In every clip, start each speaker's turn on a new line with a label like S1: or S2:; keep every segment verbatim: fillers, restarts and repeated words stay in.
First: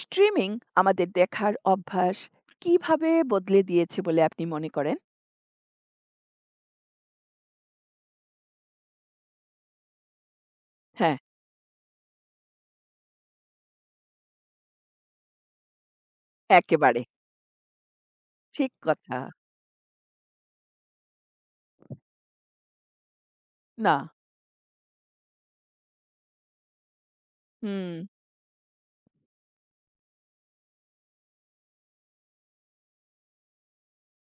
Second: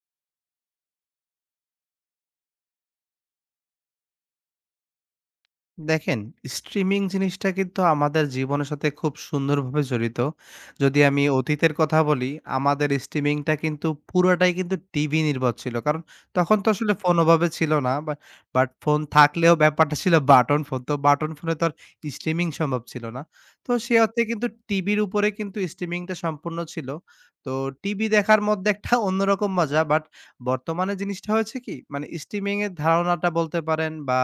S1: Streaming আমাদের দেখার অভ্যাস কিভাবে বদলে দিয়েছে বলে আপনি মনে করেন?
S2: দেখেন, স্ট্রিমিং জিনিসটা কিন্তু আমাদের জীবনের সাথে খুব সুন্দরভাবে জড়িত। যদি
S1: হ্যাঁ,
S2: আমি অতীতের কথা বলি, আমাদের স্ট্রিমিংটা কিন্তু পুরাটাই কিন্তু টিভি নির্ভর ছিল। কারণ তখন তো আসলে
S1: একেবারে।
S2: ফোন ওভাবে ছিল না। বা বাট
S1: ঠিক
S2: ফোন
S1: কথা।
S2: থাকলেও ব্যাপারটা ছিল বাটন ফোন। তো বাটন ফোনে তো আর স্ট্রিমিং সম্ভব ছিল না। তো
S1: না।
S2: সে অর্থে কিন্তু টিভির উপরে কিন্তু স্ট্রিমিংটা সম্পূর্ণ ছিল। তো
S1: হুম,
S2: টিভি দেখার মধ্যে একটা অন্যরকম মজা। বাট বর্তমানে জিনিসটা হয়েছে কি? মানে স্ট্রিমিং এর ধারণাটা বলতে পারেন বা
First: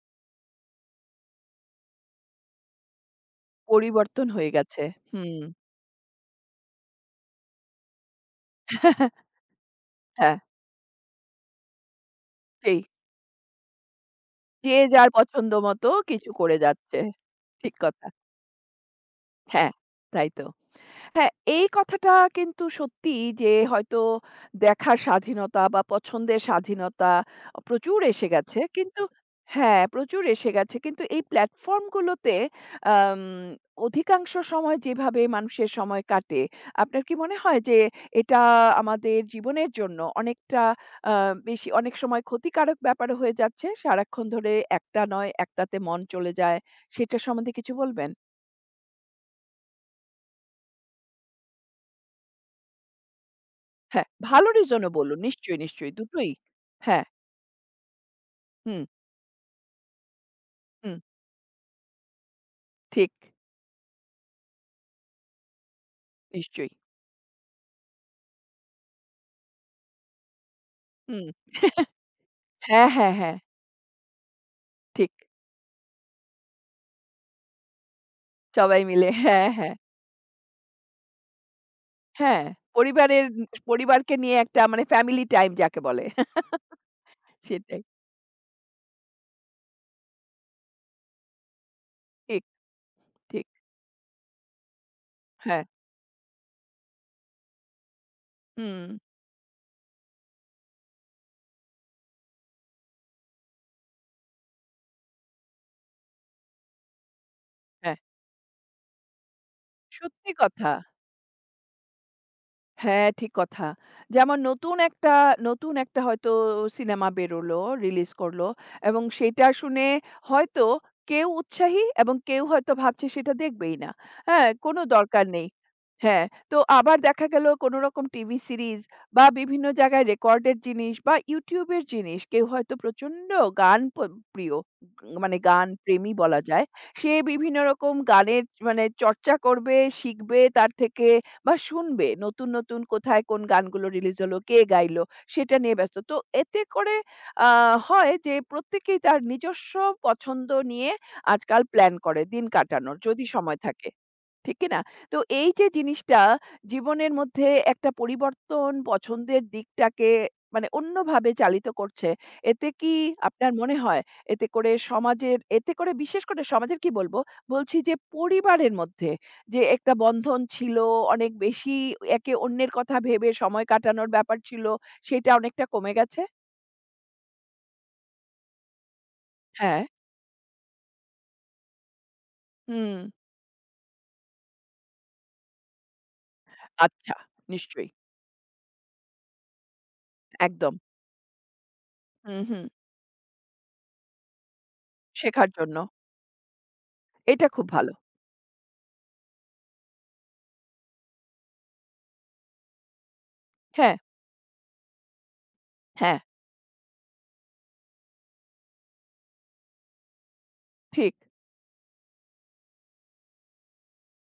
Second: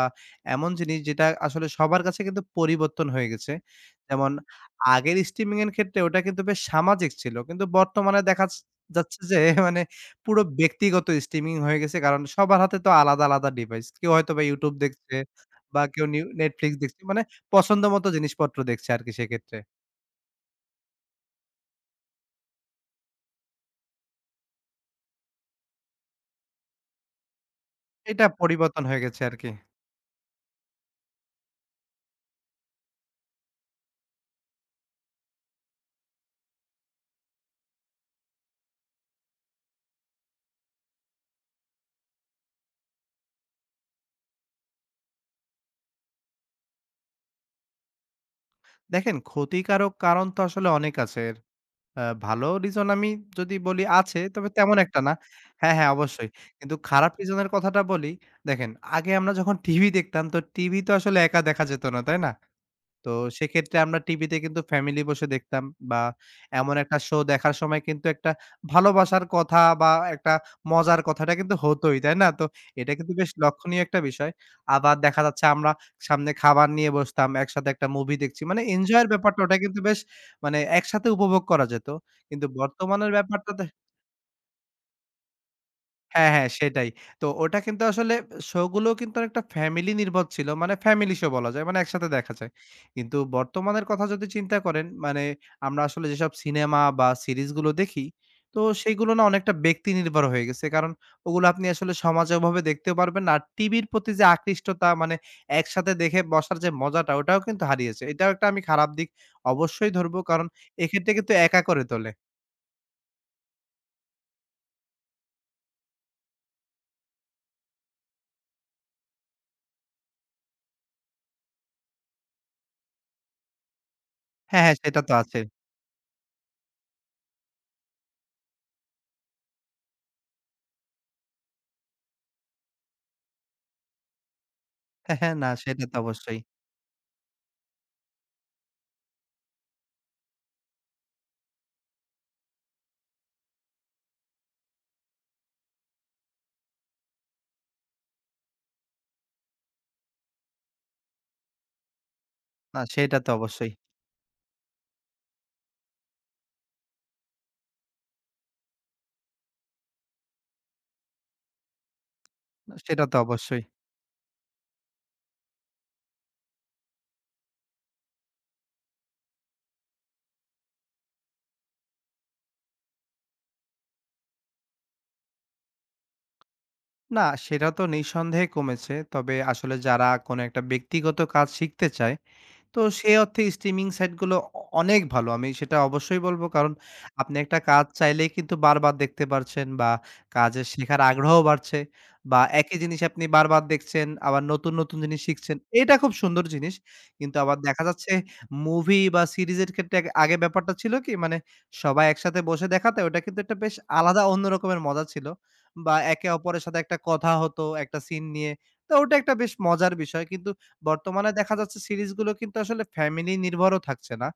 S2: এমন জিনিস যেটা আসলে সবার কাছে কিন্তু পরিবর্তন হয়ে গেছে।
S1: পরিবর্তন
S2: যেমন
S1: হয়ে গেছে।
S2: আগের
S1: হুম।
S2: স্ট্রিমিং এর ক্ষেত্রে ওটা কিন্তু বেশ সামাজিক ছিল। কিন্তু বর্তমানে দেখা যা যাচ্ছে যে মানে
S1: হ্যাঁ,
S2: পুরো ব্যক্তিগত স্ট্রিমিং হয়ে গেছে। কারণ সবার হাতে
S1: সেই।
S2: তো আলাদা, আলাদা ডিভাইস। কেউ হয়তোবা
S1: যে
S2: YouTube
S1: যার
S2: দেখছে
S1: পছন্দ
S2: বা
S1: মতো
S2: কেউ নিউ
S1: কিছু করে
S2: Netflix
S1: যাচ্ছে।
S2: দেখছে। মানে
S1: ঠিক কথা।
S2: পছন্দমতো জিনিসপত্র দেখছে আরকি সেক্ষেত্রে।
S1: হ্যাঁ, তাই তো। হ্যাঁ, এই কথাটা কিন্তু সত্যি যে হয়তো দেখার স্বাধীনতা বা পছন্দের স্বাধীনতা প্রচুর
S2: এটা
S1: এসে গেছে।
S2: পরিবর্তন
S1: কিন্তু
S2: হয়ে গেছে আরকি।
S1: হ্যাঁ, প্রচুর এসে গেছে। কিন্তু এই প্ল্যাটফর্মগুলোতে আম অধিকাংশ সময় যেভাবে মানুষের সময় কাটে, আপনার কি মনে হয় যে এটা আমাদের জীবনের জন্য অনেকটা আ বেশি অনেক সময় ক্ষতিকারক ব্যাপার হয়ে যাচ্ছে? সারাক্ষণ ধরে একটা নয় একটাতে মন চলে যায়। সেটা সম্বন্ধে কিছু বলবেন?
S2: দেখেন ক্ষতিকারক কারণ তো আসলে অনেক আছে এর। আ ভালো রিজন আমি যদি বলি
S1: হ্যাঁ,
S2: আছে,
S1: ভালো
S2: তবে তেমন
S1: রিজনও
S2: একটা না।
S1: বলুন। নিশ্চয়ই,
S2: হ্যাঁ, হ্যাঁ
S1: নিশ্চয়ই
S2: অবশ্যই।
S1: দুটোই।
S2: কিন্তু
S1: হ্যাঁ,
S2: খারাপ রিজন এর কথাটা বলি, দেখেন
S1: হুম,
S2: আগে আমরা যখন টিভি দেখতাম তো টিভি তো
S1: হুম,
S2: আসলে একা দেখা যেত না, তাই না? তো
S1: ঠিক।
S2: সেক্ষেত্রে আমরা টিভিতে কিন্তু ফ্যামিলি বসে দেখতাম বা
S1: নিশ্চয়ই।
S2: এমন একটা শো দেখার সময় কিন্তু একটা ভালোবাসার কথা বা একটা মজার
S1: হুম।
S2: কথাটা কিন্তু হতই, তাই না? তো
S1: হ্যাঁ,
S2: এটা কিন্তু
S1: হ্যাঁ,
S2: বেশ
S1: হ্যাঁ,
S2: লক্ষণীয় একটা বিষয়। আবার
S1: ঠিক।
S2: দেখা যাচ্ছে আমরা সামনে খাবার নিয়ে বসতাম, একসাথে একটা মুভি দেখছি। মানে
S1: সবাই
S2: এনজয়ের
S1: মিলে
S2: ব্যাপারটা
S1: হ্যাঁ,
S2: ওটা
S1: হ্যাঁ,
S2: কিন্তু বেশ মানে একসাথে উপভোগ করা যেত।
S1: হ্যাঁ।
S2: কিন্তু বর্তমানের
S1: পরিবারের
S2: ব্যাপারটাতে
S1: পরিবারকে নিয়ে একটা মানে ফ্যামিলি টাইম যাকে বলে।
S2: হ্যাঁ, হ্যাঁ সেটাই। তো ওটা
S1: সেটাই।
S2: কিন্তু আসলে শো গুলোও কিন্তু অনেকটা ফ্যামিলি নির্ভর ছিল। মানে ফ্যামিলি শো বলা যায়। মানে একসাথে দেখা
S1: ঠিক,
S2: যায়। কিন্তু
S1: ঠিক।
S2: বর্তমানের কথা যদি চিন্তা করেন মানে
S1: হ্যাঁ,
S2: আমরা আসলে যেসব সিনেমা বা সিরিজ গুলো দেখি, তো
S1: হুম,
S2: সেগুলো না অনেকটা ব্যক্তি নির্ভর হয়ে গেছে। কারণ ওগুলো আপনি আসলে সমাজে ওভাবে দেখতেও পারবেন না। আর টিভির প্রতি যে আকৃষ্টতা মানে একসাথে দেখে বসার যে মজাটা ওটাও কিন্তু
S1: হ্যাঁ।
S2: হারিয়েছে। এটাও একটা আমি খারাপ দিক অবশ্যই ধরবো।
S1: সত্যি
S2: কারণ
S1: কথা।
S2: এক্ষেত্রে কিন্তু একা করে তোলে।
S1: হ্যাঁ, ঠিক কথা। যেমন নতুন একটা নতুন একটা হয়তো সিনেমা বেরোলো, রিলিজ করল এবং সেটা শুনে হয়তো কেউ উৎসাহী এবং কেউ হয়তো ভাবছে সেটা দেখবেই না। হ্যাঁ?
S2: হ্যাঁ, হ্যাঁ
S1: কোনো
S2: সেটা তো
S1: দরকার
S2: আছে।
S1: নেই। হ্যাঁ, তো আবার দেখা গেল কোনো রকম টিভি সিরিজ বা বিভিন্ন জায়গায় রেকর্ডের জিনিস বা YouTube এর জিনিস কেউ হয়তো প্রচন্ড গান প প্রিয়, উম,
S2: হ্যাঁ, হ্যাঁ
S1: মানে
S2: না
S1: গান
S2: সেটা তো
S1: প্রেমী
S2: অবশ্যই।
S1: বলা যায়। সে বিভিন্ন রকম গানের মানে চর্চা করবে, শিখবে তার থেকে বা শুনবে নতুন, নতুন কোথায় কোন গানগুলো রিলিজ হলো, কে গাইলো সেটা নিয়ে ব্যস্ত। তো এতে করে আ হয় যে প্রত্যেকেই তার নিজস্ব পছন্দ নিয়ে আজকাল প্ল্যান করে দিন
S2: না
S1: কাটানোর
S2: সেটা
S1: যদি
S2: তো
S1: সময়
S2: অবশ্যই।
S1: থাকে। ঠিক কি না? তো এই যে জিনিসটা জীবনের মধ্যে একটা পরিবর্তন পছন্দের দিকটাকে মানে অন্যভাবে চালিত করছে। এতে কি
S2: সেটা তো
S1: আপনার
S2: অবশ্যই।
S1: মনে হয় এতে করে সমাজের এতে করে বিশেষ করে সমাজের কি বলব? বলছি যে পরিবারের মধ্যে যে একটা বন্ধন ছিল অনেক বেশি একে অন্যের কথা ভেবে সময় কাটানোর ব্যাপার ছিল সেটা অনেকটা কমে গেছে?
S2: না সেটা তো নিঃসন্দেহে কমেছে। তবে আসলে
S1: হ্যাঁ,
S2: যারা কোনো একটা ব্যক্তিগত কাজ শিখতে চায় তো
S1: হুম,
S2: সে অর্থে স্ট্রিমিং সাইটগুলো অ অনেক ভালো। আমি সেটা অবশ্যই বলব। কারণ
S1: আচ্ছা
S2: আপনি একটা কাজ
S1: নিশ্চয়ই।
S2: চাইলেই কিন্তু বারবার দেখতে পারছেন বা কাজের
S1: একদম।
S2: শেখার আগ্রহ বাড়ছে বা
S1: হুম, হুম।
S2: একই জিনিস আপনি বারবার দেখছেন, আবার নতুন, নতুন জিনিস
S1: শেখার
S2: শিখছেন।
S1: জন্য।
S2: এটা খুব সুন্দর জিনিস। কিন্তু
S1: এটা
S2: আবার
S1: খুব
S2: দেখা
S1: ভালো।
S2: যাচ্ছে মুভি বা সিরিজের ক্ষেত্রে আগে আগে ব্যাপারটা ছিল কি মানে সবাই একসাথে বসে দেখাতে ওটা কিন্তু একটা বেশ
S1: হ্যাঁ,
S2: আলাদা অন্য রকমের মজা ছিল বা
S1: হ্যাঁ,
S2: একে অপরের সাথে একটা কথা হতো, একটা সিন নিয়ে। তো ওটা একটা বেশ মজার বিষয়। কিন্তু
S1: ঠিক।
S2: বর্তমানে দেখা যাচ্ছে সিরিজগুলো কিন্তু আসলে ফ্যামিলি নির্ভরও থাকছে না।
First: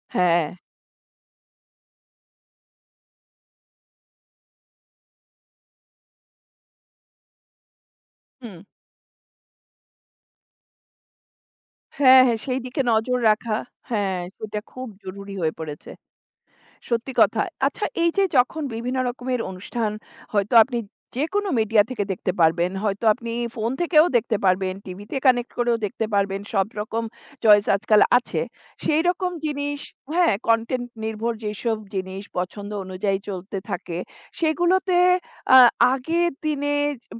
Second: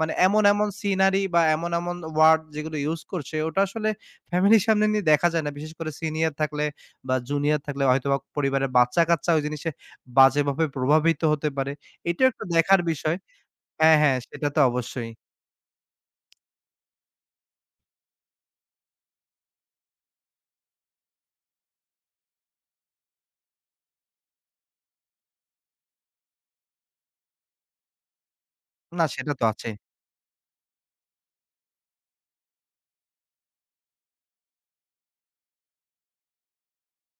S2: মানে এমন,
S1: হ্যাঁ।
S2: এমন সিনারি বা এমন, এমন ওয়ার্ড যেগুলো ইউস করছে ওটা আসলে ফ্যামিলির সামনে নিয়ে দেখা যায় না। বিশেষ করে সিনিয়র থাকলে বা জুনিয়র থাকলে হয়তোবা
S1: হুম।
S2: পরিবারের বাচ্চা-কাচ্চা ওই জিনিসে বাজেভাবে প্রভাবিত হতে পারে।
S1: হ্যাঁ,
S2: এটাও
S1: হ্যাঁ,
S2: একটা
S1: সেই
S2: দেখার
S1: দিকে
S2: বিষয়।
S1: নজর রাখা।
S2: হ্যাঁ, হ্যাঁ,
S1: হ্যাঁ,
S2: সেটা তো
S1: সেটা খুব
S2: অবশ্যই।
S1: জরুরি হয়ে পড়েছে। সত্যি কথা। আচ্ছা এই যে যখন বিভিন্ন রকমের অনুষ্ঠান হয়তো আপনি যেকোনো মিডিয়া থেকে দেখতে পারবেন। হয়তো আপনি ফোন থেকেও দেখতে পারবেন, টিভিতে কানেক্ট করেও দেখতে পারবেন। সব রকম চয়েস আজকাল আছে। সেই
S2: না
S1: রকম
S2: সেটা তো আছে।
S1: জিনিস হ্যাঁ, কনটেন্ট নির্ভর যেসব জিনিস পছন্দ অনুযায়ী চলতে থাকে, সেগুলোতে আ আগের দিনে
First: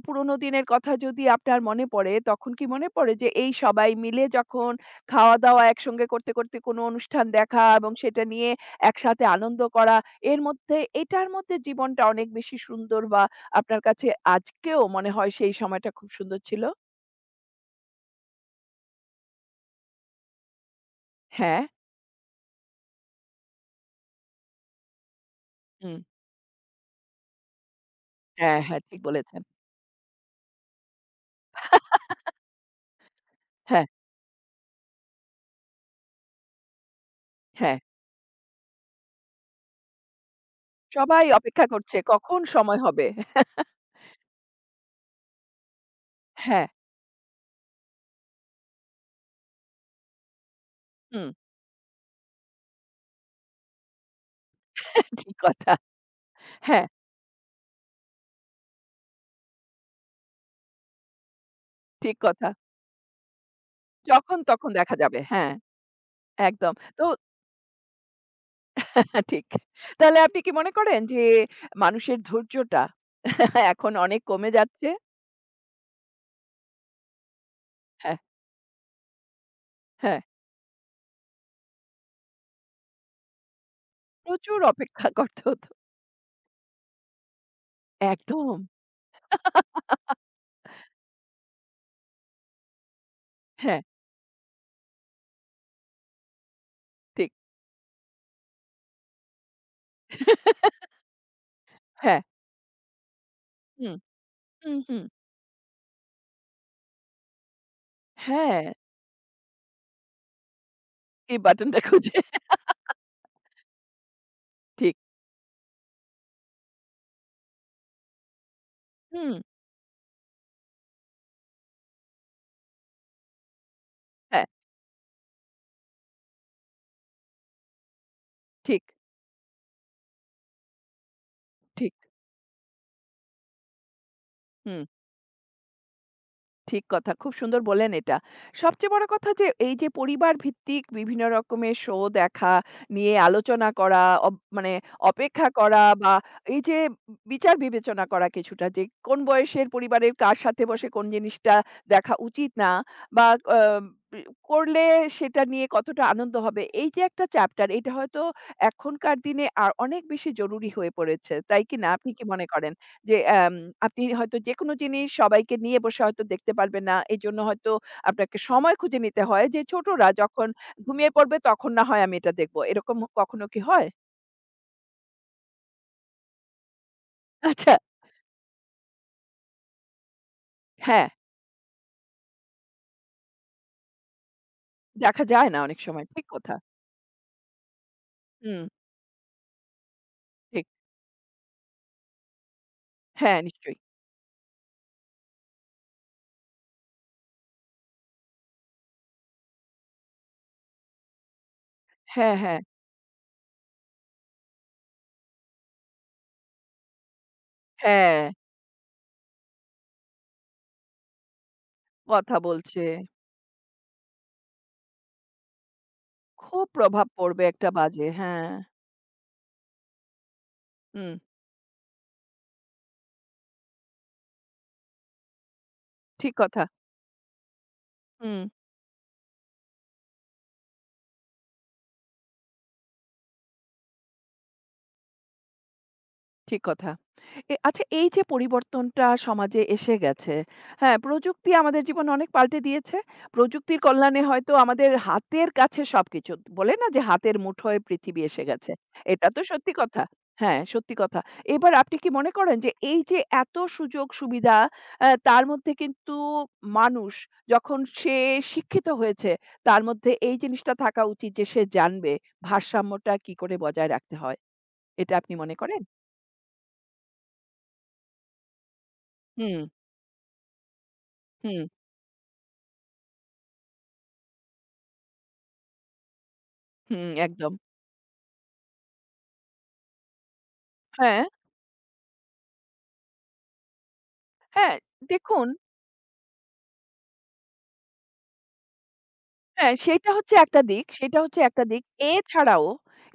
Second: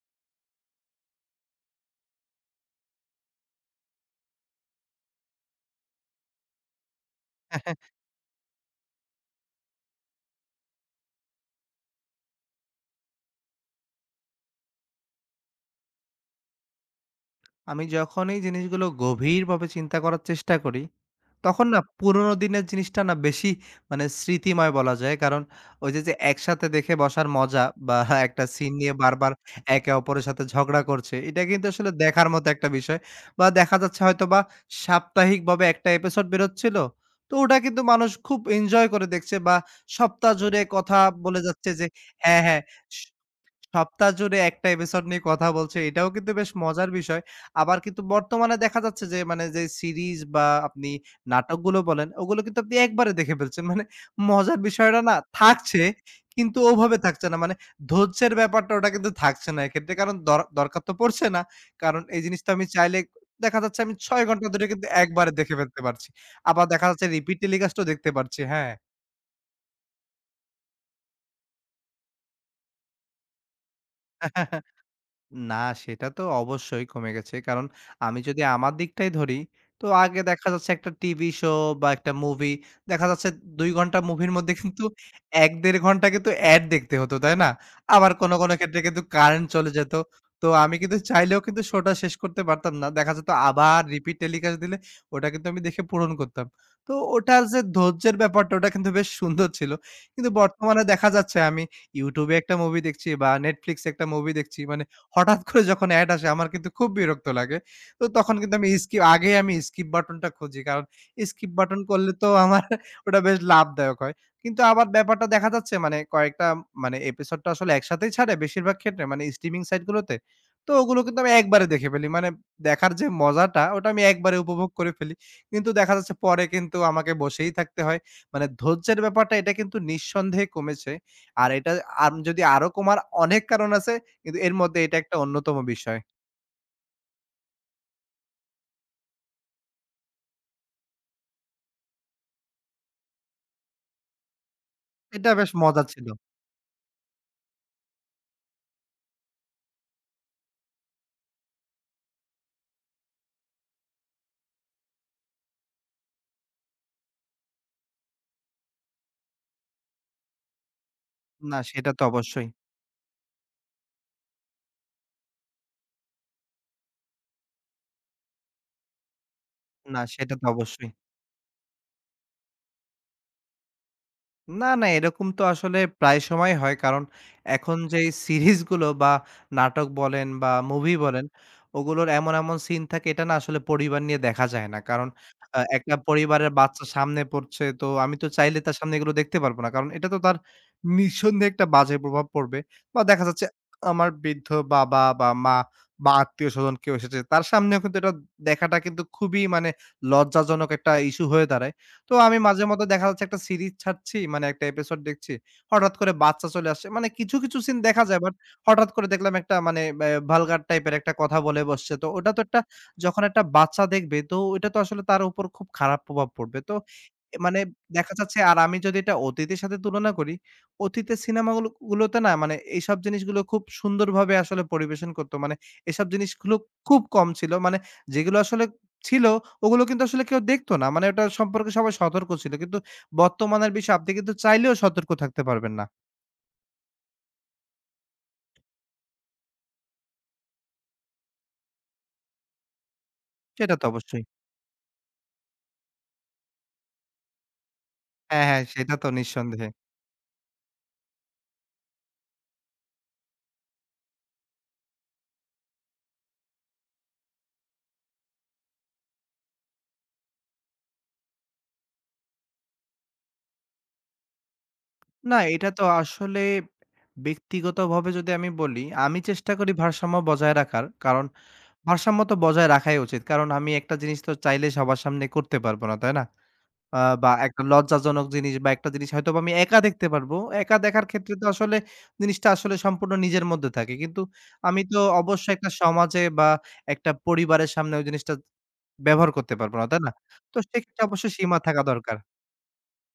S1: পুরোনো দিনের কথা যদি আপনার মনে পড়ে, তখন কি মনে পড়ে যে এই সবাই মিলে যখন খাওয়া-দাওয়া একসঙ্গে করতে, করতে কোনো অনুষ্ঠান দেখা এবং সেটা নিয়ে একসাথে আনন্দ করা। এর মধ্যে এটার মধ্যে জীবনটা অনেক বেশি সুন্দর বা আপনার কাছে আজকেও মনে হয় সেই সময়টা খুব সুন্দর ছিল?
S2: আমি যখন এই জিনিসগুলো গভীরভাবে চিন্তা করার চেষ্টা করি
S1: হ্যাঁ,
S2: তখন না পুরোনো দিনের জিনিসটা না বেশি মানে স্মৃতিময় বলা যায়। কারণ ওই
S1: হুম।
S2: যে, যে একসাথে দেখে বসার মজা বা একটা
S1: হ্যাঁ,
S2: সিন
S1: হ্যাঁ,
S2: নিয়ে
S1: ঠিক
S2: বারবার
S1: বলেছেন।
S2: একে অপরের সাথে ঝগড়া করছে, এটা কিন্তু আসলে দেখার মতো একটা বিষয়। বা দেখা
S1: হ্যাঁ,
S2: যাচ্ছে হয়তোবা সাপ্তাহিকভাবে একটা এপিসোড বেরোচ্ছিল। তো ওটা
S1: হ্যাঁ।
S2: কিন্তু মানুষ খুব এনজয় করে দেখছে বা সপ্তাহ জুড়ে কথা
S1: সবাই
S2: বলে
S1: অপেক্ষা
S2: যাচ্ছে যে
S1: করছে কখন
S2: হ্যাঁ, হ্যাঁ।
S1: সময় হবে।
S2: সপ্তাহ জুড়ে একটা এপিসোড নিয়ে কথা বলছে, এটাও কিন্তু বেশ
S1: হ্যাঁ,
S2: মজার বিষয়। আবার কিন্তু বর্তমানে দেখা যাচ্ছে যে মানে যে সিরিজ বা আপনি
S1: হুম।
S2: নাটকগুলো বলেন, ওগুলো কিন্তু আপনি একবারে দেখে ফেলছেন। মানে মজার বিষয়টা না
S1: ঠিক কথা।
S2: থাকছে, কিন্তু
S1: হ্যাঁ,
S2: ওভাবে থাকছে না। মানে ধৈর্যের ব্যাপারটা ওটা কিন্তু থাকছে না এক্ষেত্রে। কারণ দর দরকার তো পড়ছে না। কারণ
S1: ঠিক
S2: এই জিনিসটা
S1: কথা।
S2: আমি চাইলে দেখা যাচ্ছে আমি ছয়
S1: যখন
S2: ঘন্টা ধরে
S1: তখন
S2: কিন্তু
S1: দেখা যাবে।
S2: একবারে
S1: হ্যাঁ,
S2: দেখে ফেলতে পারছি। আবার
S1: একদম।
S2: দেখা
S1: তো
S2: যাচ্ছে রিপিট টেলিকাস্টও দেখতে পারছি। হ্যাঁ।
S1: ঠিক। তাহলে আপনি কি মনে করেন যে মানুষের ধৈর্যটা এখন অনেক কমে যাচ্ছে?
S2: না, সেটা তো অবশ্যই কমে গেছে। কারণ
S1: হ্যাঁ,
S2: আমি যদি আমার দিকটাই ধরি, তো
S1: হ্যাঁ।
S2: আগে দেখা যাচ্ছে একটা টিভি শো বা একটা মুভি দেখা যাচ্ছে দুই ঘন্টা মুভির মধ্যে
S1: প্রচুর
S2: কিন্তু
S1: অপেক্ষা করতে হতো।
S2: এক থেকে দেড় ঘন্টা কিন্তু অ্যাড দেখতে হতো, তাই না? আবার কোন, কোন
S1: একদম।
S2: ক্ষেত্রে কিন্তু কারেন্ট চলে যেত। তো আমি কিন্তু চাইলেও কিন্তু শোটা শেষ করতে পারতাম না। দেখা যেত আবার
S1: হ্যাঁ,
S2: রিপিট টেলিকাস্ট দিলে ওটা কিন্তু আমি দেখে পূরণ করতাম। তো
S1: ঠিক।
S2: ওটার যে ধৈর্যের ব্যাপারটা ওটা কিন্তু বেশ সুন্দর ছিল। কিন্তু বর্তমানে দেখা যাচ্ছে আমি
S1: হ্যাঁ।
S2: YouTube এ একটা মুভি দেখছি বা Netflix এ
S1: হুম,
S2: একটা মুভি দেখছি।
S1: হুম,
S2: মানে
S1: হুম।
S2: হঠাৎ করে যখন অ্যাড আসে আমার কিন্তু খুব বিরক্ত লাগে। তো তখন কিন্তু
S1: হ্যাঁ,
S2: আমি স্কিপ আগেই আমি স্কিপ বাটনটা খুঁজি। কারণ
S1: এই
S2: স্কিপ বাটন
S1: বাটনটা
S2: করলে
S1: খুঁজে।
S2: তো আমার ওটা বেশ লাভদায়ক হয়। কিন্তু আবার
S1: ঠিক।
S2: ব্যাপারটা দেখা যাচ্ছে মানে কয়েকটা মানে এপিসোড তো আসলে একসাথেই ছাড়ে বেশিরভাগ ক্ষেত্রে মানে
S1: হুম,
S2: স্ট্রিমিং সাইট গুলোতে। তো ওগুলো কিন্তু আমি একবারে দেখে ফেলি। মানে দেখার যে মজাটা ওটা আমি একবারে
S1: হ্যাঁ,
S2: উপভোগ করে ফেলি। কিন্তু দেখা যাচ্ছে পরে কিন্তু আমাকে বসেই থাকতে হয়। মানে
S1: ঠিক,
S2: ধৈর্যের ব্যাপারটা এটা কিন্তু নিঃসন্দেহে কমেছে। আর এটা
S1: ঠিক।
S2: আম যদি আরো কমার অনেক কারণ আছে কিন্তু এর মধ্যে
S1: হুম।
S2: এটা একটা অন্যতম বিষয়।
S1: ঠিক কথা। খুব সুন্দর বললেন এটা। সবচেয়ে বড় কথা যে এই যে পরিবার ভিত্তিক বিভিন্ন রকমের শো দেখা, নিয়ে আলোচনা করা, অব মানে
S2: এটা
S1: অপেক্ষা
S2: বেশ মজা
S1: করা
S2: ছিল।
S1: বা এই যে বিচার বিবেচনা করা কিছুটা যে কোন বয়সের পরিবারের কার সাথে বসে কোন জিনিসটা দেখা উচিত না বা আ বি করলে সেটা নিয়ে কতটা আনন্দ হবে। এই যে একটা চ্যাপ্টার এটা হয়তো এখনকার দিনে আর অনেক বেশি জরুরি হয়ে পড়েছে।
S2: না
S1: তাই কি না?
S2: সেটা তো
S1: আপনি কি মনে
S2: অবশ্যই।
S1: করেন? যে এম আপনি হয়তো যেকোনো জিনিস সবাইকে নিয়ে বসে হয়তো দেখতে পারবেন না। এজন্য হয়তো আপনাকে সময় খুঁজে নিতে হয় যে
S2: না
S1: ছোটরা
S2: সেটা তো
S1: যখন
S2: অবশ্যই।
S1: ঘুমিয়ে পড়বে তখন না হয় আমি এটা দেখব। এরকম কখনো কি হয়?
S2: না, না এরকম তো আসলে প্রায় সময় হয়। কারণ
S1: আচ্ছা,
S2: এখন যেই সিরিজগুলো বা নাটক বলেন বা মুভি
S1: হ্যাঁ,
S2: বলেন, ওগুলোর এমন, এমন সিন থাকে এটা না আসলে পরিবার নিয়ে দেখা যায় না। কারণ
S1: দেখা যায় না
S2: আ
S1: অনেক
S2: একটা
S1: সময়। ঠিক
S2: পরিবারের
S1: কথা।
S2: বাচ্চা সামনে পড়ছে তো আমি তো চাইলে
S1: হুম,
S2: তার সামনে এগুলো দেখতে পারব না। কারণ এটা তো তার
S1: ঠিক।
S2: নিঃসন্দেহে একটা বাজে প্রভাব পড়বে। বা দেখা
S1: হ্যাঁ,
S2: যাচ্ছে
S1: নিশ্চয়ই।
S2: আমার বৃদ্ধ বাবা বা মা বা আত্মীয়স্বজন কেউ এসেছে, তার সামনেও কিন্তু এটা দেখাটা কিন্তু খুবই মানে লজ্জাজনক একটা ইস্যু হয়ে দাঁড়ায়। তো
S1: হ্যাঁ,
S2: আমি
S1: হ্যাঁ,
S2: মাঝে মধ্যে দেখা যাচ্ছে একটা সিরিজ ছাড়ছি, মানে একটা এপিসোড দেখছি। হঠাৎ করে বাচ্চা চলে আসছে। মানে কিছু, কিছু সিন দেখা
S1: হ্যাঁ,
S2: যায় বাট হঠাৎ করে দেখলাম একটা মানে ব্যা ভালগার টাইপের একটা কথা বলে বসছে। তো ওটা
S1: কথা
S2: তো একটা
S1: বলছে।
S2: যখন একটা বাচ্চা দেখবে তো ওইটা তো আসলে তার উপর খুব খারাপ প্রভাব পড়বে।
S1: খুব
S2: তো
S1: প্রভাব
S2: এ
S1: পড়বে
S2: মানে
S1: একটা বাজে।
S2: দেখা যাচ্ছে
S1: হ্যাঁ।
S2: আর আমি যদি এটা অতীতের সাথে তুলনা করি,
S1: হুম,
S2: অতীতের সিনেমাগুলো গুলোতে না মানে এইসব জিনিসগুলো খুব সুন্দরভাবে আসলে পরিবেশন করত। মানে এসব
S1: ঠিক
S2: জিনিসগুলো
S1: কথা।
S2: খুব কম ছিল। মানে যেগুলো
S1: হুম।
S2: আসলে ছিল ওগুলো কিন্তু আসলে কেউ দেখত না। মানে ওটা সম্পর্কে সবাই সতর্ক ছিল। কিন্তু বর্তমানের বিষয় আপনি কিন্তু চাইলেও সতর্ক থাকতে পারবেন না।
S1: ঠিক কথা। এ আচ্ছা এই যে পরিবর্তনটা সমাজে এসে গেছে, হ্যাঁ? প্রযুক্তি আমাদের জীবনে অনেক পাল্টে দিয়েছে।
S2: সেটা
S1: প্রযুক্তির
S2: তো
S1: কল্যাণে
S2: অবশ্যই।
S1: হয়তো আমাদের হাতের কাছে সবকিছু। বলে না যে হাতের মুঠোয় পৃথিবী এসে
S2: হ্যাঁ, হ্যাঁ,
S1: গেছে।
S2: সেটা তো
S1: এটা তো
S2: নিঃসন্দেহে।
S1: সত্যি কথা। হ্যাঁ, সত্যি কথা। এবার আপনি কি মনে করেন যে এই যে এত সুযোগ সুবিধা আ তার মধ্যে কিন্তু মানুষ যখন সে শিক্ষিত হয়েছে তার মধ্যে এই জিনিসটা থাকা উচিত যে সে জানবে ভারসাম্যটা কি করে বজায় রাখতে হয়। এটা আপনি
S2: না
S1: মনে
S2: এটা
S1: করেন?
S2: তো আসলে ব্যক্তিগতভাবে যদি আমি বলি, আমি চেষ্টা
S1: হুম।
S2: করি ভারসাম্য বজায় রাখার। কারণ
S1: হুম,
S2: ভারসাম্য তো বজায় রাখাই উচিত। কারণ আমি একটা জিনিস তো চাইলে সবার সামনে করতে পারবো না, তাই না? আ
S1: হুম,
S2: বা
S1: একদম।
S2: একটা লজ্জাজনক জিনিস বা একটা জিনিস হয়তোবা আমি একা দেখতে পারবো। একা দেখার
S1: হ্যাঁ,
S2: ক্ষেত্রে তো আসলে জিনিসটা আসলে সম্পূর্ণ নিজের মধ্যে থাকে। কিন্তু
S1: হ্যাঁ,
S2: আমি তো
S1: দেখুন
S2: অবশ্যই একটা সমাজে বা একটা পরিবারের সামনে ওই জিনিসটা ব্যবহার করতে
S1: হ্যাঁ,
S2: পারবো না, তাই
S1: সেটা
S2: না?
S1: হচ্ছে
S2: তো
S1: একটা দিক,
S2: সেক্ষেত্রে
S1: সেটা
S2: অবশ্যই
S1: হচ্ছে
S2: সীমা
S1: একটা
S2: থাকা
S1: দিক।
S2: দরকার।
S1: এছাড়াও,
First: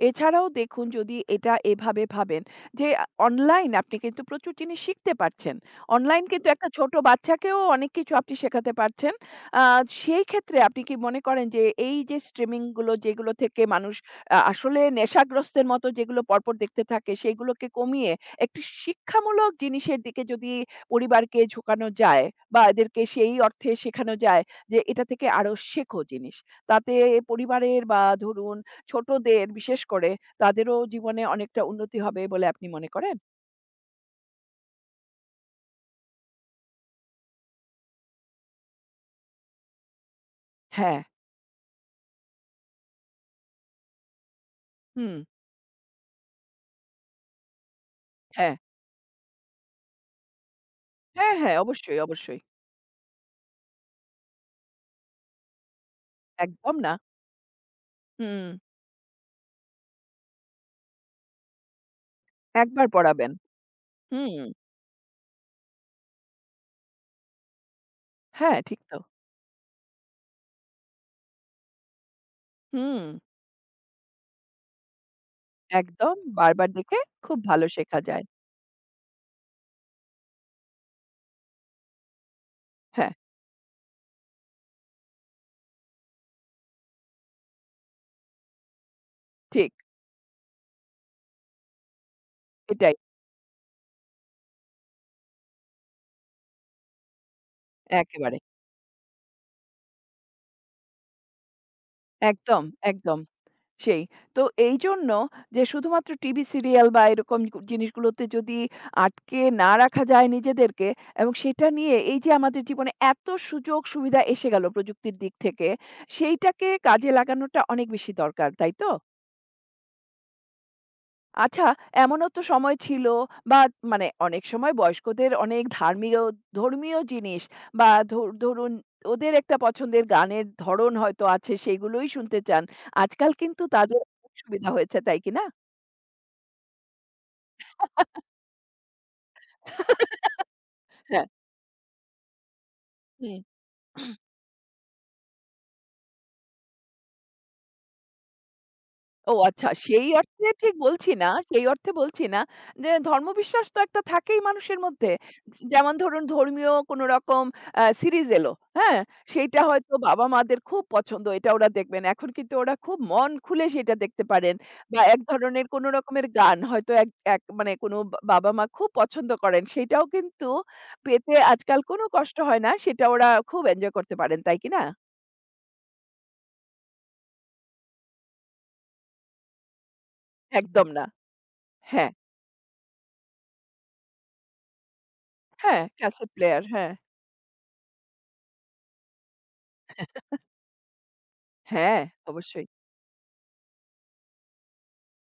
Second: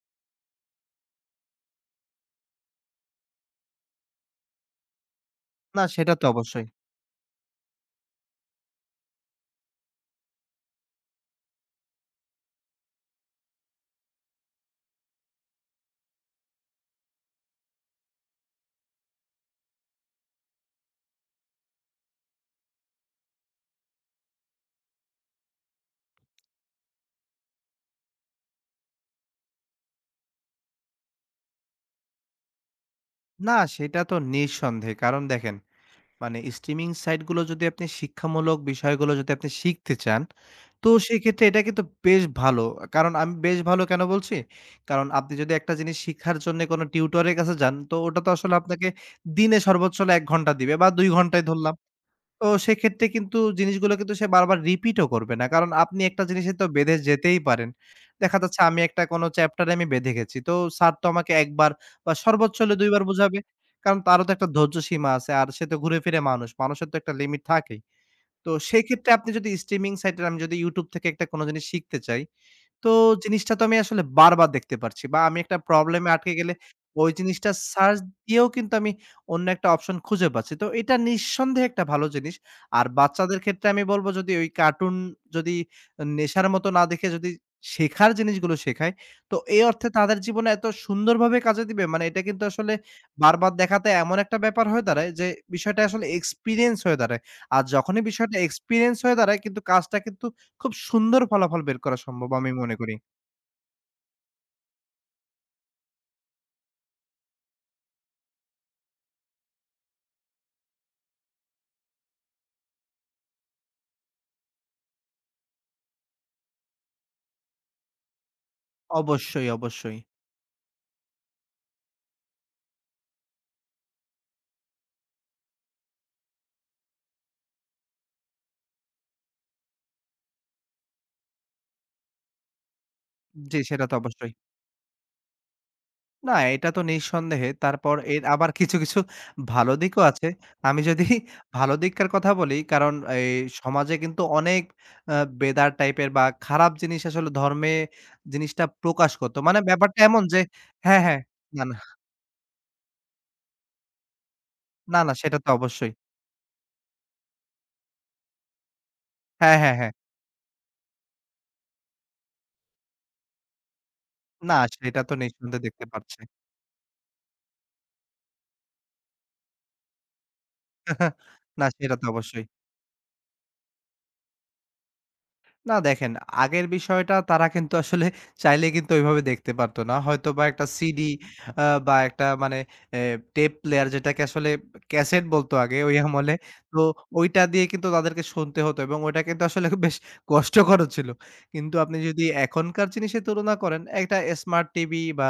S1: এছাড়াও দেখুন যদি এটা এভাবে ভাবেন যে আ অনলাইন আপনি কিন্তু প্রচুর জিনিস শিখতে পারছেন।
S2: না সেটা তো
S1: অনলাইন কিন্তু
S2: অবশ্যই।
S1: একটা ছোট বাচ্চাকেও অনেক কিছু আপনি শেখাতে পারছেন। আ সেই ক্ষেত্রে আপনি কি মনে করেন যে এই যে স্ট্রিমিং গুলো যেগুলো থেকে মানুষ আ আসলে নেশাগ্রস্তের মতো যেগুলো পরপর দেখতে থাকে সেগুলোকে কমিয়ে একটি শিক্ষামূলক জিনিসের দিকে যদি পরিবারকে ঝোঁকানো যায় বা এদেরকে সেই অর্থে শেখানো যায় যে এটা থেকে আরো শেখো জিনিস। তাতে পরিবারের বা ধরুন ছোটদের বিশেষ করে তাদেরও জীবনে অনেকটা উন্নতি হবে বলে আপনি মনে করেন?
S2: না সেটা তো নিঃসন্দেহে। কারণ দেখেন মানে স্ট্রিমিং সাইটগুলো যদি আপনি শিক্ষামূলক বিষয়গুলো যদি আপনি শিখতে চান, তো
S1: হ্যাঁ,
S2: সেক্ষেত্রে এটা কিন্তু বেশ ভালো। কারণ আমি বেশ ভালো কেন বলছি? কারণ
S1: হুম,
S2: আপনি যদি একটা জিনিস শিখার জন্যে কোনো টিউটরের কাছে যান, তো ওটা তো আসলে
S1: হ্যাঁ,
S2: আপনাকে দিনে সর্বোচ্চ হলো এক ঘন্টা দিবে বা দুই
S1: হ্যাঁ,
S2: ঘন্টাই
S1: হ্যাঁ,
S2: ধরলাম।
S1: অবশ্যই, অবশ্যই।
S2: তো সেক্ষেত্রে কিন্তু জিনিসগুলো কিন্তু সে বারবার রিপিটও করবে না। কারণ আপনি একটা জিনিসে তো
S1: একদম না।
S2: বেঁধে যেতেই পারেন। দেখা
S1: হুম,
S2: যাচ্ছে আমি একটা কোনো চ্যাপ্টারে আমি বেঁধে গেছি। তো স্যার তো আমাকে এক বার বা সর্বোচ্চ হলে
S1: একবার
S2: দুই বার
S1: পড়াবেন।
S2: বুঝাবে। কারণ তারও তো
S1: হুম,
S2: একটা ধৈর্য সীমা আছে। আর সে তো ঘুরে ফিরে মানুষ। মানুষের তো একটা লিমিট থাকেই। তো
S1: হ্যাঁ, ঠিক তো।
S2: সেক্ষেত্রে আপনি যদি স্ট্রিমিং সাইট এর আমি যদি YouTube থেকে একটা কোনো জিনিস শিখতে চাই তো
S1: হুম,
S2: জিনিসটা তো আমি আসলে বারবার দেখতে পারছি বা আমি একটা প্রবলেমে
S1: একদম
S2: আটকে গেলে
S1: বারবার দেখে
S2: ওই
S1: খুব
S2: জিনিসটা
S1: ভালো
S2: সার্চ
S1: শেখা যায়।
S2: দিয়েও কিন্তু আমি অন্য একটা অপশন খুঁজে পাচ্ছি। তো এটা নিঃসন্দেহে একটা ভালো জিনিস। আর
S1: হ্যাঁ,
S2: বাচ্চাদের ক্ষেত্রে আমি বলব যদি ওই কার্টুন যদি নেশার মতো না দেখে যদি শেখার জিনিসগুলো শেখায়, তো এই
S1: ঠিক
S2: অর্থে তাদের জীবনে এত সুন্দরভাবে কাজে দিবে মানে এটা কিন্তু আসলে
S1: এটাই।
S2: বারবার দেখাতে এমন একটা ব্যাপার হয়ে দাঁড়ায় যে বিষয়টা আসলে এক্সপেরিয়েন্স হয়ে দাঁড়ায়। আর যখনই বিষয়টা
S1: একেবারে।
S2: এক্সপেরিয়েন্স হয়ে দাঁড়ায় কিন্তু কাজটা কিন্তু খুব সুন্দর ফলাফল বের করা সম্ভব আমি
S1: একদম,
S2: মনে করি।
S1: একদম। সেই। তো এইজন্য যে শুধুমাত্র টিভি সিরিয়াল বা এরকম কু জিনিসগুলোতে যদি আটকে না রাখা যায় নিজেদেরকে এবং সেটা নিয়ে এই যে আমাদের জীবনে এত সুযোগ সুবিধা এসে গেল প্রযুক্তির দিক থেকে, সেইটাকে কাজে লাগানোটা অনেক বেশি দরকার, তাই তো?
S2: অবশ্যই, অবশ্যই।
S1: আচ্ছা এমনও তো সময় ছিল বা মানে অনেক সময় বয়স্কদের অনেক ধার্মীয় ধর্মীয় জিনিস বা ধর ধরুন ওদের একটা পছন্দের গানের ধরন হয়তো আছে, সেগুলোই শুনতে চান। আজকাল
S2: জি,
S1: কিন্তু
S2: সেটা তো
S1: তাদের
S2: অবশ্যই।
S1: অনেক সুবিধা হয়েছে, তাই কি না?
S2: না, এটা তো নিঃসন্দেহে। তারপর এর আবার কিছু, কিছু ভালো দিকও আছে। আমি যদি
S1: হ্যাঁ,
S2: ভালো দিকটার কথা বলি, কারণ এই
S1: হুম।
S2: সমাজে কিন্তু অনেক আ বেদার টাইপের বা খারাপ জিনিস আসলে ধর্মে জিনিসটা প্রকাশ করত।
S1: ও
S2: মানে
S1: আচ্ছা
S2: ব্যাপারটা
S1: সেই
S2: এমন যে
S1: অর্থে ঠিক
S2: হ্যাঁ,
S1: বলছি
S2: হ্যাঁ।
S1: না,
S2: না,
S1: সেই
S2: না,
S1: অর্থে বলছি না যে ধর্মবিশ্বাস তো একটা থাকেই মানুষের
S2: না,
S1: মধ্যে।
S2: না সেটা তো অবশ্যই।
S1: যেমন ধরুন ধর্মীয় কোনো রকম আ সিরিজ এলো, হ্যাঁ?
S2: হ্যাঁ,
S1: সেইটা
S2: হ্যাঁ, হ্যাঁ।
S1: হয়তো বাবা-মাদের খুব পছন্দ এটা ওরা দেখবেন। এখন কিন্তু ওরা খুব মন খুলে সেটা দেখতে
S2: না,
S1: পারেন।
S2: সেটা
S1: বা
S2: তো
S1: এক
S2: নিঃসন্দেহে
S1: ধরনের
S2: দেখতে
S1: কোনো
S2: পাচ্ছে।
S1: রকমের গান হয়তো এক এক মানে কোনো বা বাবা-মা খুব পছন্দ করেন সেটাও কিন্তু পেতে
S2: না,
S1: আজকাল
S2: সেটা তো
S1: কোনো কষ্ট
S2: অবশ্যই।
S1: হয় না। সেটা ওরা খুব এনজয় করতে পারেন, তাই কি না?
S2: না দেখেন, আগের বিষয়টা তারা কিন্তু আসলে চাইলে কিন্তু ওইভাবে দেখতে পারত না। হয়তোবা একটা
S1: একদম না।
S2: সিডি আ বা
S1: হ্যাঁ,
S2: একটা মানে এ টেপ প্লেয়ার যেটাকে আসলে ক্যাসেট বলতো আগে
S1: হ্যাঁ,
S2: ওই
S1: ক্যাসেট
S2: আমলে।
S1: প্লেয়ার
S2: তো
S1: হ্যাঁ।
S2: ওইটা দিয়ে কিন্তু তাদেরকে শুনতে হতো এবং ওইটা কিন্তু আসলে বেশ কষ্টকরও ছিল। কিন্তু আপনি
S1: হ্যাঁ,
S2: যদি
S1: অবশ্যই।
S2: এখনকার জিনিসের তুলনা করেন, একটা স্মার্ট টিভি বা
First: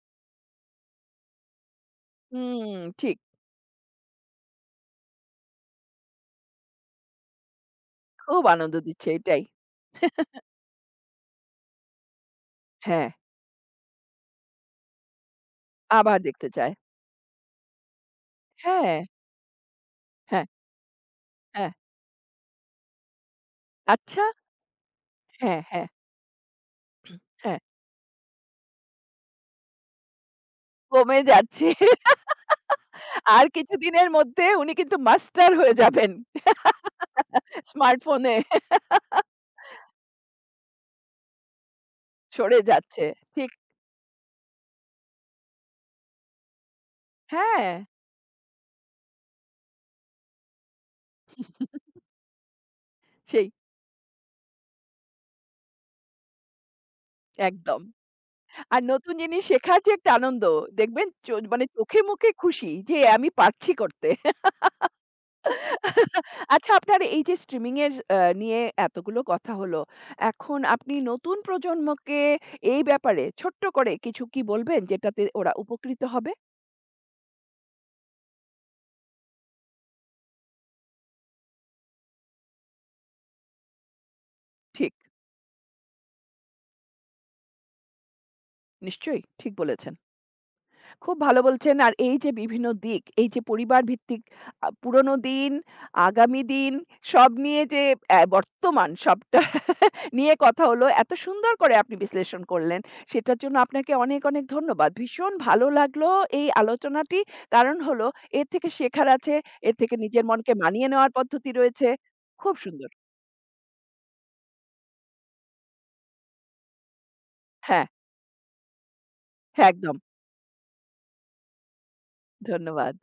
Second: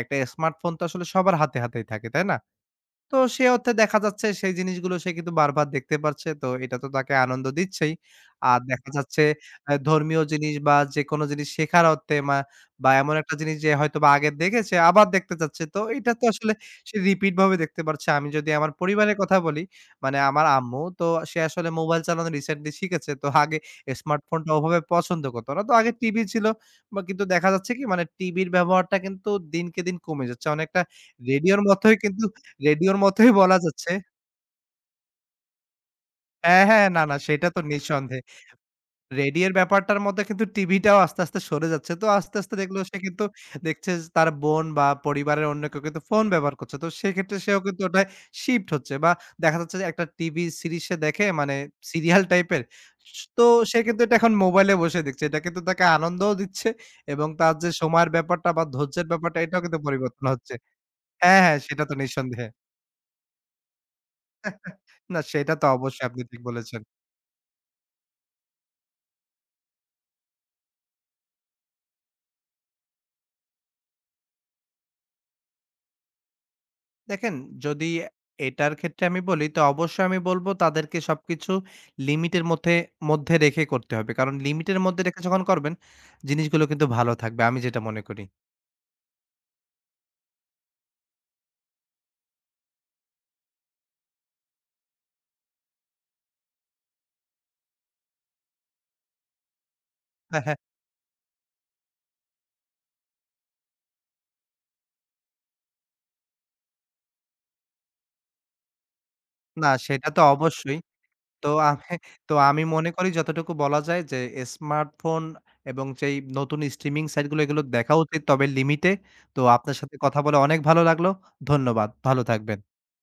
S2: একটা স্মার্টফোন তো আসলে সবার হাতে, হাতেই থাকে, তাই না?
S1: হুম,
S2: তো
S1: ঠিক।
S2: সে অর্থে দেখা যাচ্ছে সেই জিনিসগুলো সে কিন্তু বারবার দেখতে পারছে। তো এটা তো তাকে আনন্দ দিচ্ছেই।
S1: খুব
S2: আর
S1: আনন্দ
S2: দেখা
S1: দিচ্ছে
S2: যাচ্ছে
S1: এটাই।
S2: আ ধর্মীয় জিনিস বা যেকোনো জিনিস শেখার অর্থে মা বা
S1: হ্যাঁ,
S2: এমন একটা জিনিস যে হয়তোবা আগে দেখেছে আবার দেখতে চাচ্ছে। তো এটা
S1: আবার
S2: তো
S1: দেখতে
S2: আসলে
S1: চায়।
S2: সে রিপিট ভাবে দেখতে পারছে। আমি যদি আমার
S1: হ্যাঁ,
S2: পরিবারের কথা বলি, মানে
S1: হ্যাঁ,
S2: আমার আম্মু তো সে আসলে
S1: হ্যাঁ।
S2: মোবাইল চালানো রিসেন্টলি শিখেছে। তো আগে
S1: আচ্ছা,
S2: স্মার্টফোনটা ওভাবে পছন্দ করত
S1: হ্যাঁ,
S2: না। তো
S1: হ্যাঁ,
S2: আগে টিভি ছিল বা কিন্তু দেখা
S1: হ্যাঁ।
S2: যাচ্ছে কি মানে টিভির ব্যবহারটা কিন্তু দিনকে দিন কমে যাচ্ছে। অনেকটা
S1: কমে
S2: রেডিওর
S1: যাচ্ছে।
S2: মতোই কিন্তু রেডিওর মতোই
S1: আর
S2: বলা যাচ্ছে।
S1: কিছুদিনের মধ্যে উনি কিন্তু মাস্টার হয়ে যাবেন
S2: হ্যাঁ, হ্যাঁ। না, না সেটা তো নিঃসন্দেহে।
S1: স্মার্টফোনে।
S2: রেডিওর ব্যাপারটার মধ্যে কিন্তু টিভিটাও আস্তে, আস্তে সরে যাচ্ছে। তো আস্তে, আস্তে
S1: সরে
S2: দেখলো সে
S1: যাচ্ছে।
S2: কিন্তু
S1: ঠিক।
S2: দেখছে যে তার বোন বা পরিবারের অন্য কেউ কিন্তু ফোন ব্যবহার করছে। তো সেক্ষেত্রে সেও
S1: হ্যাঁ,
S2: কিন্তু ওটায় শিফট হচ্ছে বা দেখা যাচ্ছে যে একটা টিভি সিরিজ সে দেখে মানে সিরিয়াল টাইপের। স তো
S1: সেই
S2: সে কিন্তু এটা এখন মোবাইলে বসে দেখছে। এটা কিন্তু তাকে আনন্দও দিচ্ছে এবং তার যে
S1: একদম।
S2: সময়ের ব্যাপারটা বা
S1: আর
S2: ধৈর্যের
S1: নতুন
S2: ব্যাপারটা
S1: জিনিস
S2: এটাও কিন্তু
S1: শেখার যে একটা
S2: পরিবর্তন
S1: আনন্দ
S2: হচ্ছে।
S1: দেখবেন চো
S2: হ্যাঁ, হ্যাঁ
S1: মানে
S2: সেটা তো
S1: চোখে মুখে
S2: নিঃসন্দেহে।
S1: খুশি যে আমি পারছি করতে।
S2: না সেটা তো অবশ্যই আপনি ঠিক
S1: আচ্ছা
S2: বলেছেন।
S1: আপনার এই যে স্ট্রিমিং এর আ নিয়ে এতগুলো কথা হলো। এখন আপনি নতুন প্রজন্মকে এই ব্যাপারে ছোট্ট করে কিছু কি বলবেন যেটাতে ওরা উপকৃত হবে?
S2: দেখেন, যদি এটার ক্ষেত্রে আমি বলি তো অবশ্যই আমি বলব তাদেরকে সবকিছু লিমিটের মধ্যে মধ্যে রেখে করতে হবে। কারণ লিমিটের
S1: ঠিক,
S2: মধ্যে রেখে যখন করবেন, জিনিসগুলো কিন্তু ভালো থাকবে আমি যেটা মনে করি।
S1: নিশ্চয়ই ঠিক বলেছেন। খুব ভালো বলছেন। আর এই যে বিভিন্ন দিক, এই যে পরিবার ভিত্তিক আ পুরনো দিন, আগামী দিন সব নিয়ে যে অ্যা বর্তমান সবটা নিয়ে
S2: হ্যাঁ, হ্যাঁ।
S1: কথা হলো। এত সুন্দর করে আপনি বিশ্লেষণ করলেন। সেটার জন্য আপনাকে অনেক, অনেক ধন্যবাদ। ভীষণ ভালো লাগলো এই আলোচনাটি। কারণ হলো এর থেকে শেখার আছে,
S2: না
S1: এর থেকে
S2: সেটা তো
S1: নিজের মনকে
S2: অবশ্যই।
S1: মানিয়ে নেওয়ার
S2: তো
S1: পদ্ধতি
S2: আমি
S1: রয়েছে।
S2: তো
S1: খুব
S2: আমি মনে
S1: সুন্দর।
S2: করি যতটুকু বলা যায় যে স্মার্টফোন এবং যেই নতুন স্ট্রিমিং সাইট গুলো এগুলো
S1: হ্যাঁ,
S2: দেখা উচিত তবে লিমিটে। তো
S1: হ্যাঁ
S2: আপনার সাথে
S1: একদম।
S2: কথা বলে অনেক ভালো লাগলো। ধন্যবাদ। ভালো থাকবেন।
S1: ধন্যবাদ।